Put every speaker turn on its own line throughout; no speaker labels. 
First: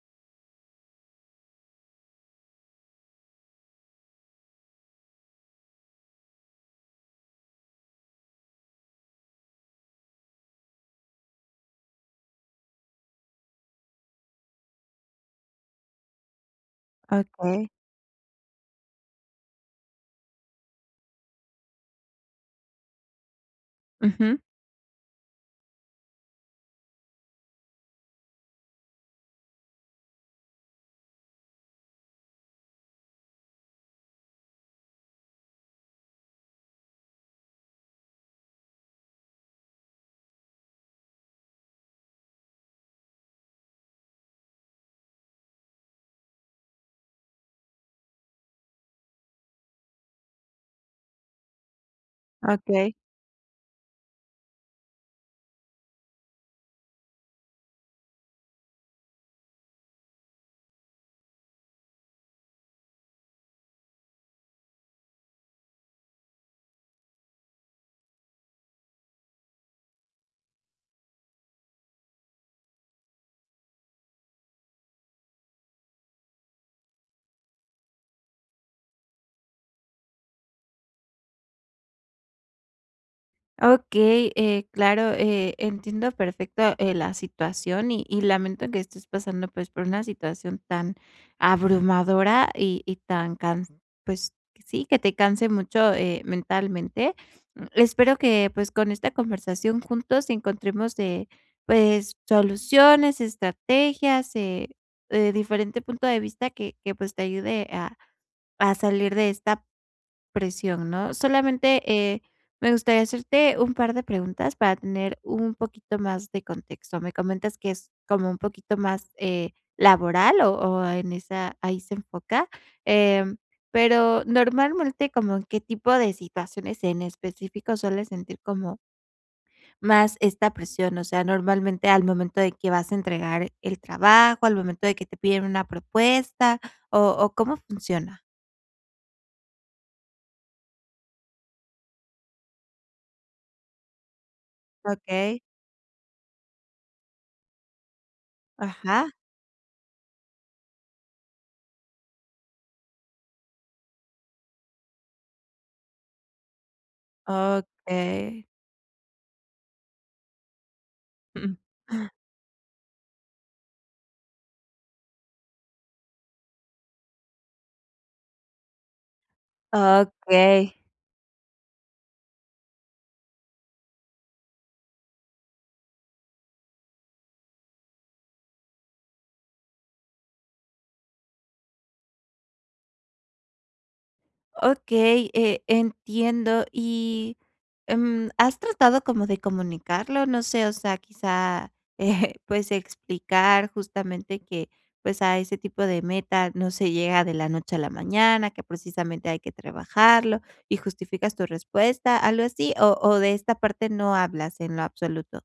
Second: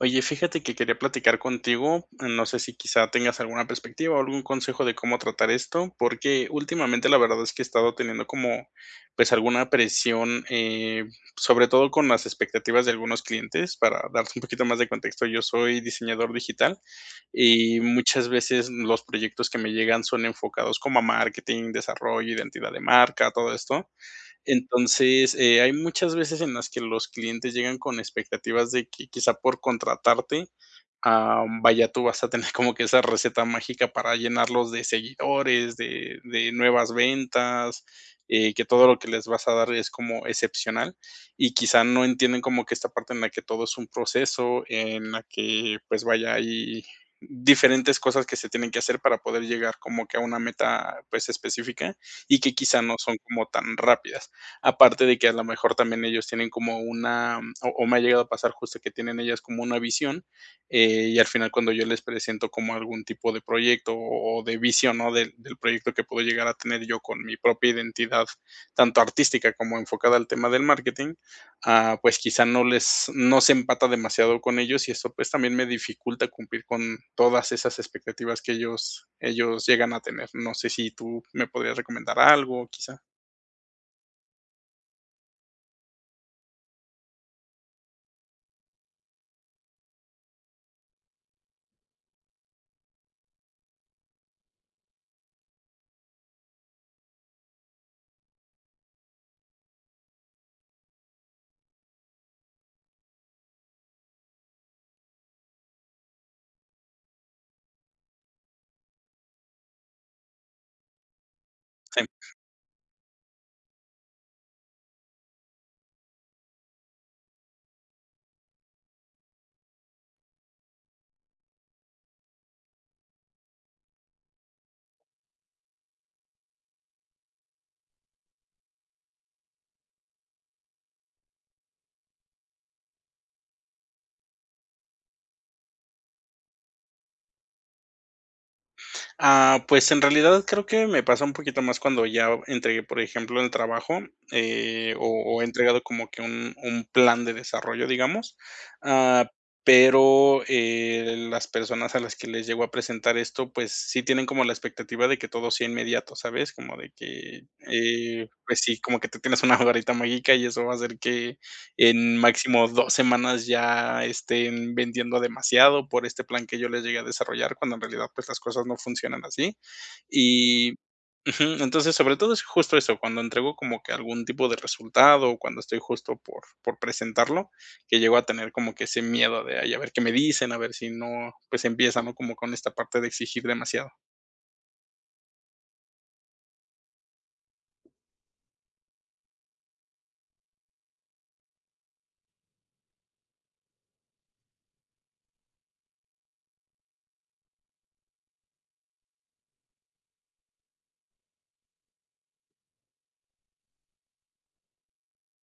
Oye, fíjate que quería platicar contigo, mm, no sé si quizá tengas alguna perspectiva o algún consejo de cómo tratar esto, porque últimamente, la verdad es que he estado teniendo como, pues, alguna presión, eh, sobre todo con las expectativas de algunos clientes, para darte un poquito más de contexto. Yo soy diseñador digital,
Okey.
y muchas veces los proyectos que me llegan son enfocados como a marketing, desarrollo, identidad de marca, todo esto.
Ujú.
Entonces, eh, hay muchas veces en las que los clientes llegan con expectativas de que quizá por contratarte, am, vaya, tú vas a tener como que esa receta mágica para llenarlos de seguidores, de de nuevas ventas, eh, que todo lo que les vas a dar es como excepcional, y quizá no entienden como que esta parte en la que todo es un proceso, en la que, pues vaya, hay diferentes cosas que se tienen que hacer para poder llegar como que a una meta, pues específica, y que quizá
Okey.
no son como tan rápidas. Aparte de que a lo mejor también ellos tienen como una o o me ha llegado a pasar justo que tienen ellas como una visión, eh, y al final cuando yo les presento como algún tipo de proyecto o o de visión, ¿no?, del del proyecto que puedo llegar a tener yo con mi propia identidad, tanto artística como enfocada al tema del marketing, ah, pues quizá no les no se empata demasiado con ellos, y eso, pues también me dificulta cumplir con todas esas expectativas que ellos ellos llegan a tener. No sé si tú me podrías recomendar algo, ¿quizá?
Okey, eh, claro, eh, entiendo perfecto, eh, la situación y y lamento que estés pasando, pues, por una situación tan abrumadora y y tan, can pues, sí, que te canse mucho, eh, mentalmente. Mm, espero que, pues con esta conversación juntos encontremos, eh, pues soluciones, estrategias, eh, diferente punto de vista que que, pues te ayude a a salir de esta presión ¿no? Solamente eh,
[unintelligible]
me gustaría hacerte un par de preguntas para tener un poquito más de contexto. Me comentas que es como un poquito más, eh, laboral o-o en esa ahí se enfoca, em, pero normalmente, ¿como en qué tipo de situaciones en específico sueles sentir como más esta presión, o sea, normalmente al momento de que vas a entregar el trabajo, al momento de que te piden una propuesta o o cómo funciona?
Ah, pues, en realidad, creo que me pasa un poquito más cuando ya o entregué, por ejemplo, el trabajo. Eh, o
Okey.
o he entregado como que un un plan de desarrollo, digamos.
Ajá.
Ah, pero eh, las personas a las que les llego a presentar esto, pues, sí tienen como la expectativa de que todo sea inmediato, ¿sabes? Como de que, eh,
Okey.
pues sí, como que tú tienes una varita mágica y eso va a hacer que en máximo 2 semanas ya estén vendiendo demasiado por este plan que yo les llegue a desarrollar, cuando en realidad, pues las cosas no funcionan así.
Okey.
Y ujú, entonces, sobre todo es justo eso, cuando entrego como que algún tipo de resultado o cuando estoy justo por por presentarlo, que llego a tener como que ese miedo de: "Ay, a ver qué me dicen", a ver si no, pues empiezan, ¿no? Como con esta parte de exigir demasiado.
Okey, eh, entiendo y, mm, ¿has tratado como de comunicarlo? No sé, o sea, quizá, eh, pues, explicar justamente que, pues, a ese tipo de meta no se llega de la noche a la mañana, que precisamente hay que trabajarlo y justificas tu respuesta, algo así, o o de esta parte no hablas en lo absoluto.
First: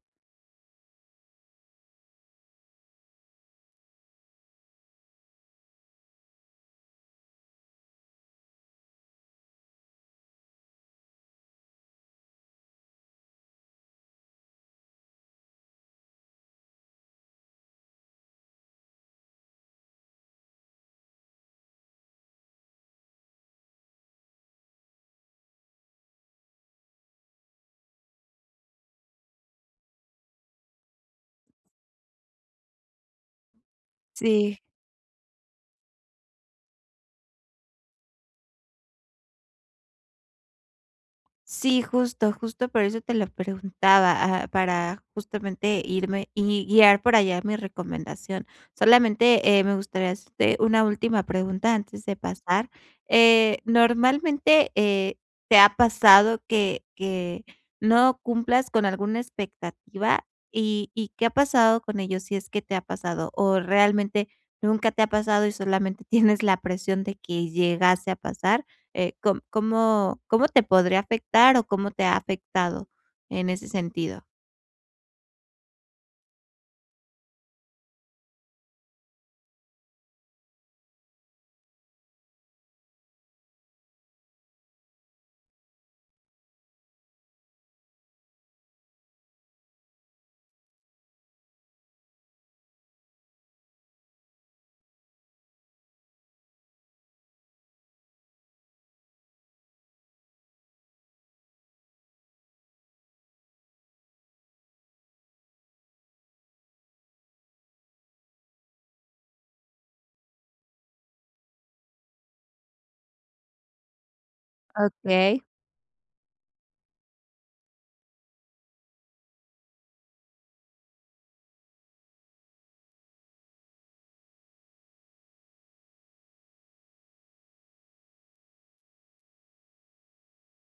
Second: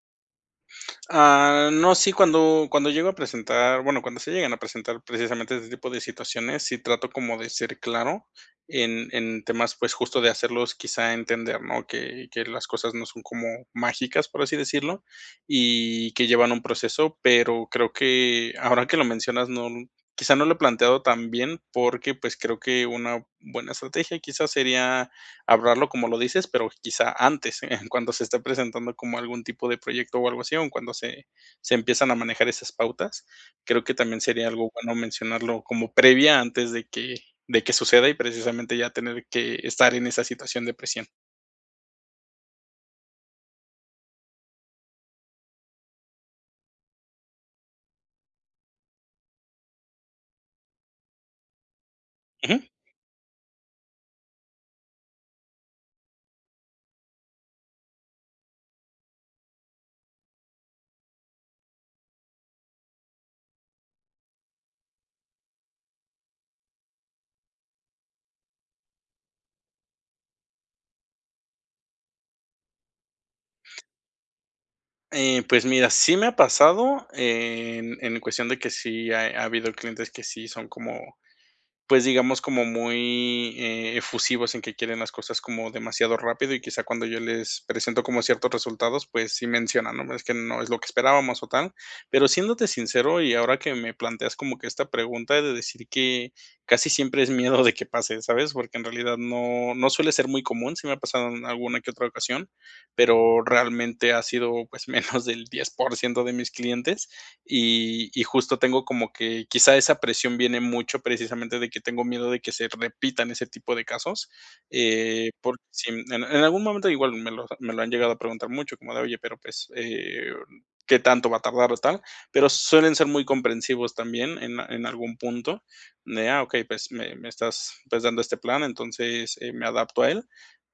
Ah, no, sí, cuando cuando llego a presentar, bueno, cuando se llegan a presentar precisamente ese tipo situaciones, sí trato como de ser claro en en temas, pues, justo de hacerlos quizá entender, ¿no? Que que las cosas no son como mágicas, por así decirlo, y que llevan un proceso, pero creo que ahora que lo mencionas no quizá no lo he planteado tan bien, porque, pues, creo que una buena estrategia quizás sería hablarlo como lo dices, pero quizá antes, en cuando se esté presentando como algún tipo de proyecto o algo así, o en cuando se se empiezan a manejar esas pautas. Creo que también sería
Sí.
algo bueno mencionarlo como previa antes de que de que suceda y precisamente ya tener que estar en esa situación de presión.
Sí, justo, justo por eso te lo preguntaba, ah, para justamente irme y guiar por allá mi recomendación. Solamente, eh, me gustaría, este, una última pregunta antes de
Ujú.
pasar. Eh, normalmente, eh, ¿te ha pasado que que no cumplas con alguna expectativa y y qué ha pasado con ello? Si es que te ha pasado o realmente nunca te ha pasado y solamente tienes la presión de que llegase a pasar, eh, ¿cómo cómo te podría afectar o cómo te ha afectado en ese sentido?
Eh, pues, mira, sí me ha pasado en en cuestión de que sí ha habido clientes que sí son como, pues, digamos, como muy efusivos en que quieren las cosas como demasiado rápido, y quizá cuando yo les presento como ciertos resultados, pues, sí mencionan, ¿no? Es que no es lo que esperábamos o tal. Pero siéndote sincero, y ahora que me planteas como que esta pregunta de decir que casi siempre es miedo de que pase, ¿sabes? Porque en realidad no no suele ser muy común, sí me ha pasado en alguna que otra ocasión, pero realmente ha sido, pues, menos del 10% de mis clientes, y y justo tengo como que quizá esa presión viene mucho precisamente de tengo miedo de que se repitan ese tipo de casos, eh,
Okey.
por si, en en algún momento igual me lo me lo han llegado a preguntar mucho, como de, oye, pero, pues, eh, ¿qué tanto va a tardar o tal? Pero suelen ser muy comprensivos también en en algún punto, de: "Ah, okey, pues, me me estás, pues, dando este plan, entonces, eh, me adapto a él".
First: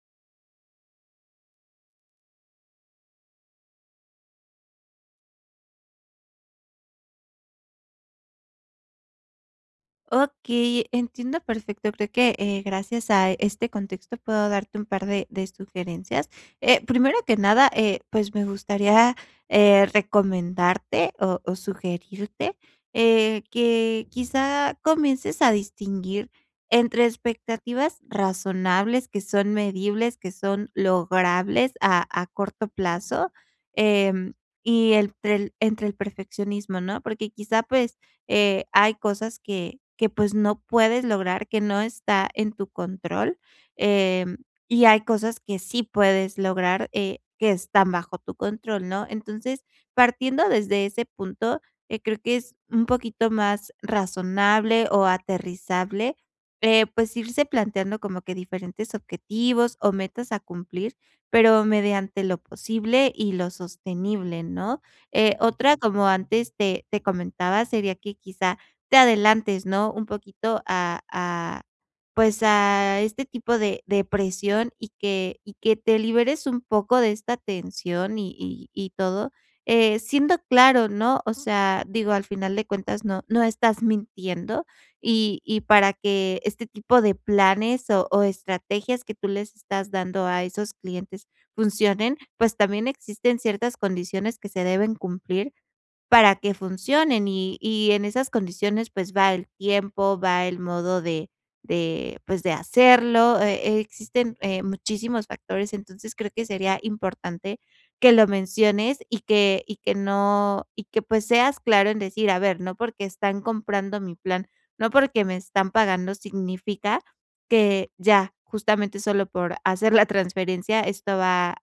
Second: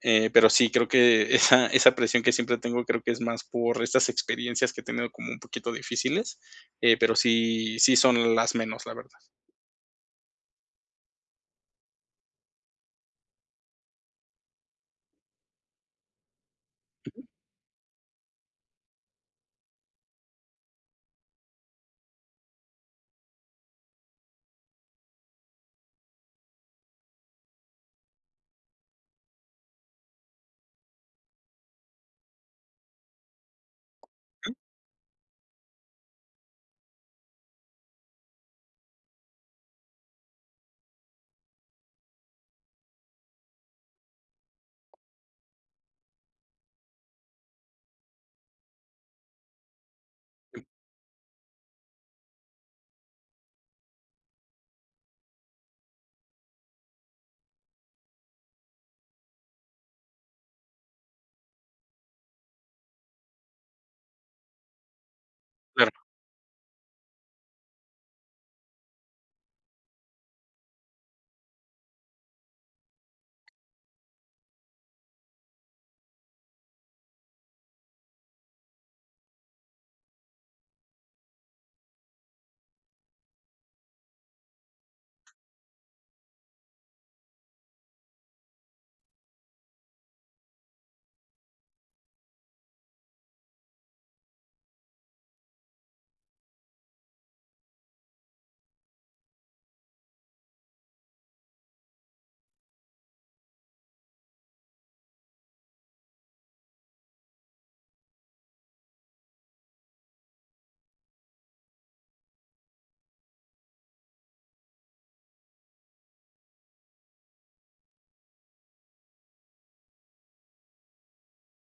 Eh, pero sí, creo que esa esa presión que siempre tengo creo que es más por estas experiencias que he tenido como un poquito difíciles, eh, pero sí sí son las menos, la verdad.
Okey, entiendo perfecto, creo que, eh, gracias a este contexto puedo darte un par de de sugerencias. Eh, primero
Jum.
que nada, eh, pues, me gustaría, eh, recomendarte o o sugerirte, eh, que, quizá, comiences a distinguir entre expectativas razonables, que son medibles, que son logrables a a corto plazo, em,
Mm.
y entre el entre el perfeccionismo, ¿no? Porque quizá, pues, eh, hay cosas que que, pues, no puedes lograr, que no está en tu control, em, y hay cosas que sí puedes lograr, eh, que están bajo tu control, ¿no? Entonces, partiendo
Mm.
desde ese punto, eh, creo que es un poquito más razonable o aterrizable eh, pues, irse planteando como que diferentes objetivos o metas a cumplir, pero mediante lo posible y lo sostenible, ¿no? Eh, otra,
Claro.
como antes te te comentaba, sería que quizá te adelantes, ¿no?, un poquito a a, pues, a este tipo de de presión y que y que te liberes un poco de esta tensión y y y todo, eh, siendo claro, ¿no? O sea, digo, al final de cuentas, no no estás mintiendo y y para que este tipo de planes o o estrategias que tú les estás dando a esos clientes funcionen, pues, también existen ciertas condiciones que se deben cumplir para que funcionen y y en esas condiciones, pues, va el tiempo, va el modo de de, pues, de hacerlo. Eh eh, existen, eh, muchísimos factores, entonces, creo que sería importante que lo menciones y que y que no y que, pues, seas claro en decir: "A ver, no porque están comprando mi plan, no porque me están pagando significa que ya, justamente, solo por hacer la transferencia esto va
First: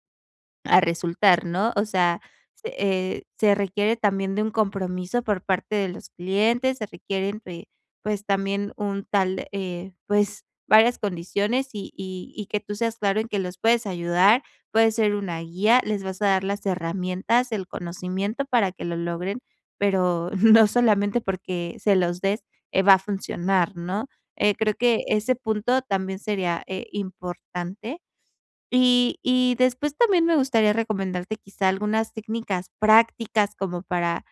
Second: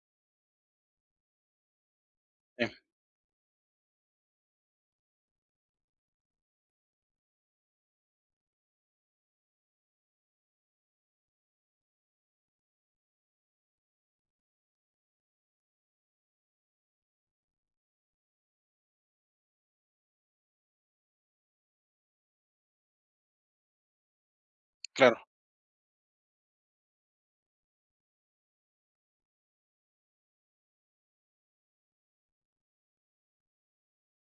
a resultar", ¿no? O sea,
Ya.
se eh, se requiere también de un compromiso por parte de los clientes, se requieren, eh, pues, también un tal, eh, pues, varias condiciones y y y que tú seas claro en que los puedes ayudar, puede ser una guía, les vas a dar las herramientas, el conocimiento para que lo logren, pero no solamente porque se los des, eh, va a funcionar ¿no? Eh, creo que
Claro.
ese punto también sería, eh, importante y y después también me gustaría recomendarte quizá algunas técnicas prácticas como para,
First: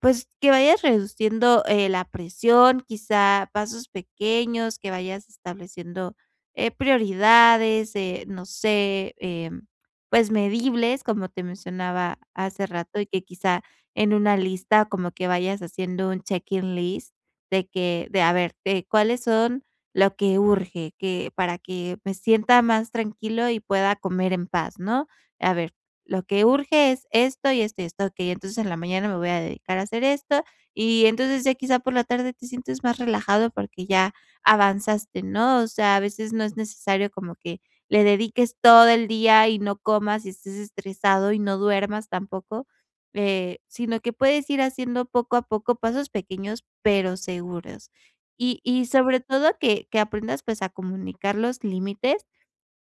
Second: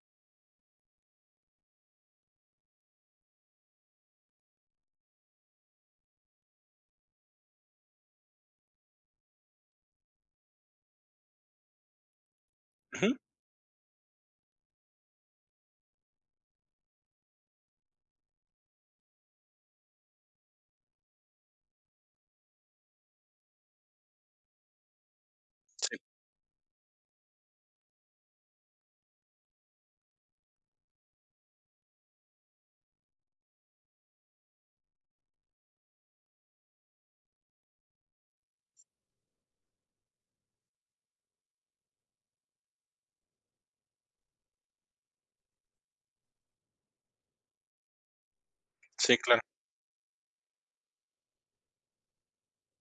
pues, que vayas reduciendo, eh, la presión, quizá pasos pequeños, que vayas estableciendo, eh, prioridades, eh, no sé, em, pues, medibles, como te mencionaba hace rato, y
Ujú.
que quizá en una lista como que vayas haciendo un check in list de que, de a ver, de cuáles son lo que urge, que para que me sienta más tranquilo y pueda comer en paz, ¿no? A ver,
Sí.
lo que urge es esto, y esto, y esto. Okey, entonces, en la mañana me voy a dedicar a hacer esto. Y entonces, ya quizá por la tarde, te sientes más relajado porque ya avanzaste, ¿no?, o sea, a veces, no es necesario como que le dediques todo el día y no comas, y estés estresado, y no duermas tampoco, eh, sino que puedes ir haciendo poco a poco pasos pequeños pero seguros. Y y
Sí,
sobre
claro.
todo, que que aprendas, pues, a comunicar los límites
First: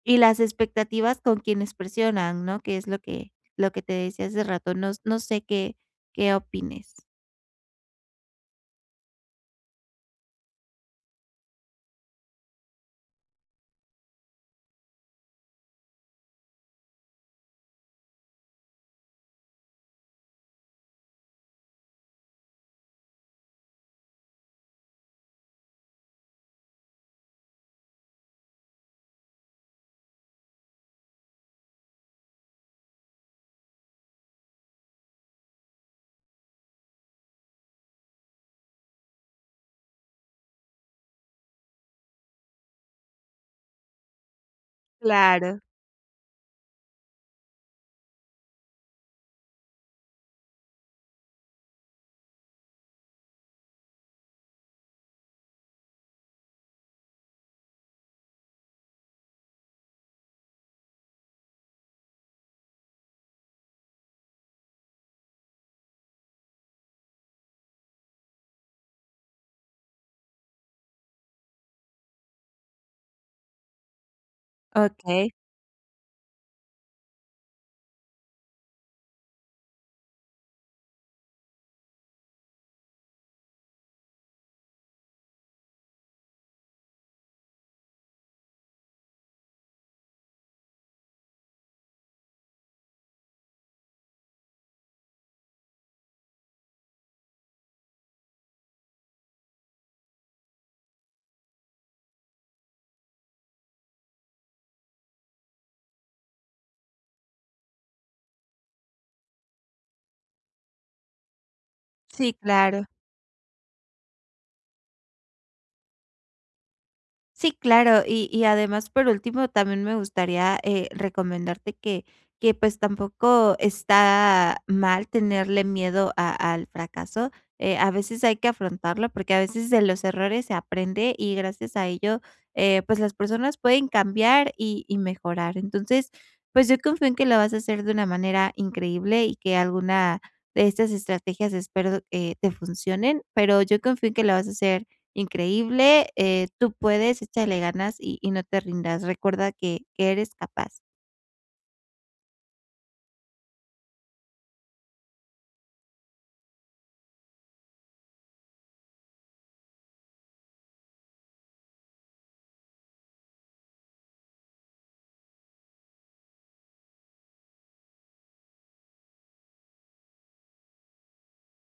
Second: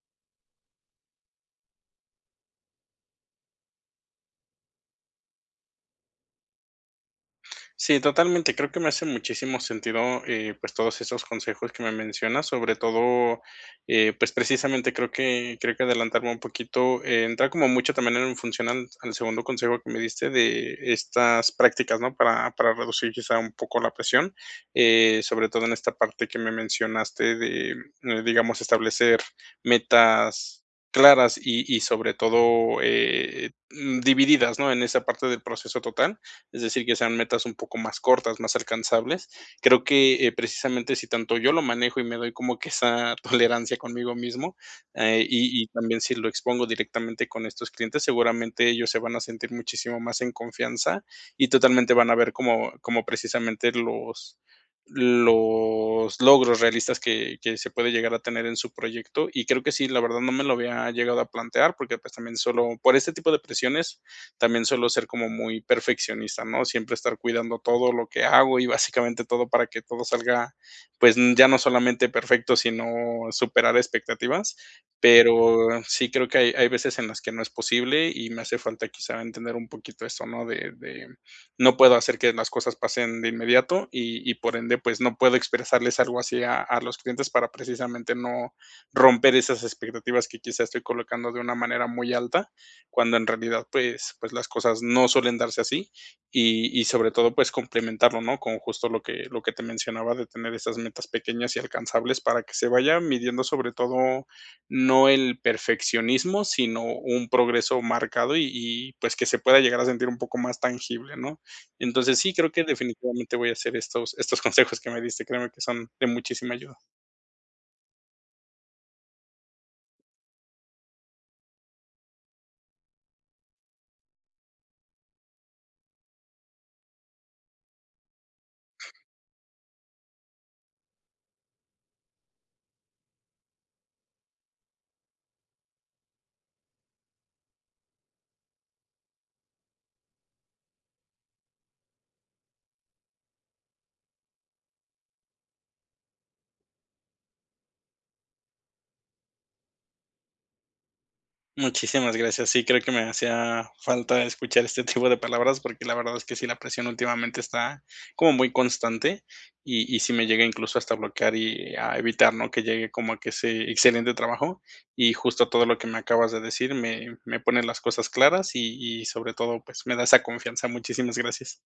y las expectativas con quienes presionan, ¿no?, que es lo que lo que te decía hace rato. Nos no sé qué qué opines.
Sí, totalmente, creo que me hace muchísimo sentido, eh, pues, todos esos consejos que me mencionas sobre todo, eh, pues precisamente creo que creo que adelantarme un poquito, eh, entra como mucho también en función al al segundo consejo que me diste de estas prácticas, ¿no? Para para reducir quizá un poco la presión. Eh, sobre todo en esta parte que me mencionaste de, digamos, establecer metas claras y y sobre todo, eh, mm, divididas, ¿no? En esa parte del proceso total. Es decir, que sean metas un poco más cortas, más alcanzables. Creo que, eh, precisamente, si tanto yo lo manejo y me doy como que esa tolerancia conmigo mismo, eh,
Claro.
y y también si lo expongo directamente con estos clientes, seguramente ellos se van a sentir muchísimo más en confianza, y totalmente van a ver como como precisamente los, los logros realistas que que se puede llegar a tener en su proyecto, y creo que sí, la verdad no me lo había llegado a plantear, porque, pues, también solo por ese tipo de presiones también suelo ser como muy perfeccionista, ¿no? Siempre estar cuidando todo lo que hago y básicamente todo para que todo salga, pues, ya no solamente perfecto, sino superar expectativas.
Okey.
Pero sí, creo que hay hay veces en las que no es posible y me hace falta quizá entender un poquito eso, ¿no? De de no puedo hacer que las cosas pasen de inmediato y y por ende, pues, no puedo expresarles algo así a a los clientes para precisamente no, romper esas expectativas que quizá estoy colocando de una manera muy alta, cuando en realidad, pues pues, las cosas no suelen darse así. Y y sobre todo, pues, complementarlo, ¿no? Con justo lo que lo que te mencionaba de tener esas metas pequeñas y alcanzables para que se vaya midiendo sobre todo, no el perfeccionismo, sino un progreso marcado y y, pues, que se pueda llegar a sentir un poco más tangible, ¿no? Entonces,
Sí,
sí, creo que
claro.
definitivamente voy a hacer estos estos consejos que me diste, créeme que son de muchísima ayuda.
Sí, claro. Y y además, por último, también me gustaría, eh, recomendarte que que pues tampoco está mal tenerle miedo a al fracaso. Eh, a veces hay que afrontarlo porque a veces de los errores se aprende y gracias a ello, eh, pues las personas pueden cambiar y y mejorar, entonces, pues, yo confío en que lo vas a hacer de una manera increíble y que alguna de estas estrategias espero, eh, te funcionen, pero yo confío en que lo vas a hacer increíble, eh, tú puedes, échale ganas y y no te rindas. Recuerda que que eres capaz.
Muchísimas gracias, sí, creo que me hacía falta escuchar este tipo de palabras, porque la verdad es que sí la presión últimamente está como muy constante. Y y sí me llega incluso hasta bloquear y a evitar, ¿no?, que llegue como a que ese excelente trabajo. Y justo todo lo que me acabas de decir me me pone las cosas claras y y sobre todo, pues, me da esa confianza. Muchísimas gracias.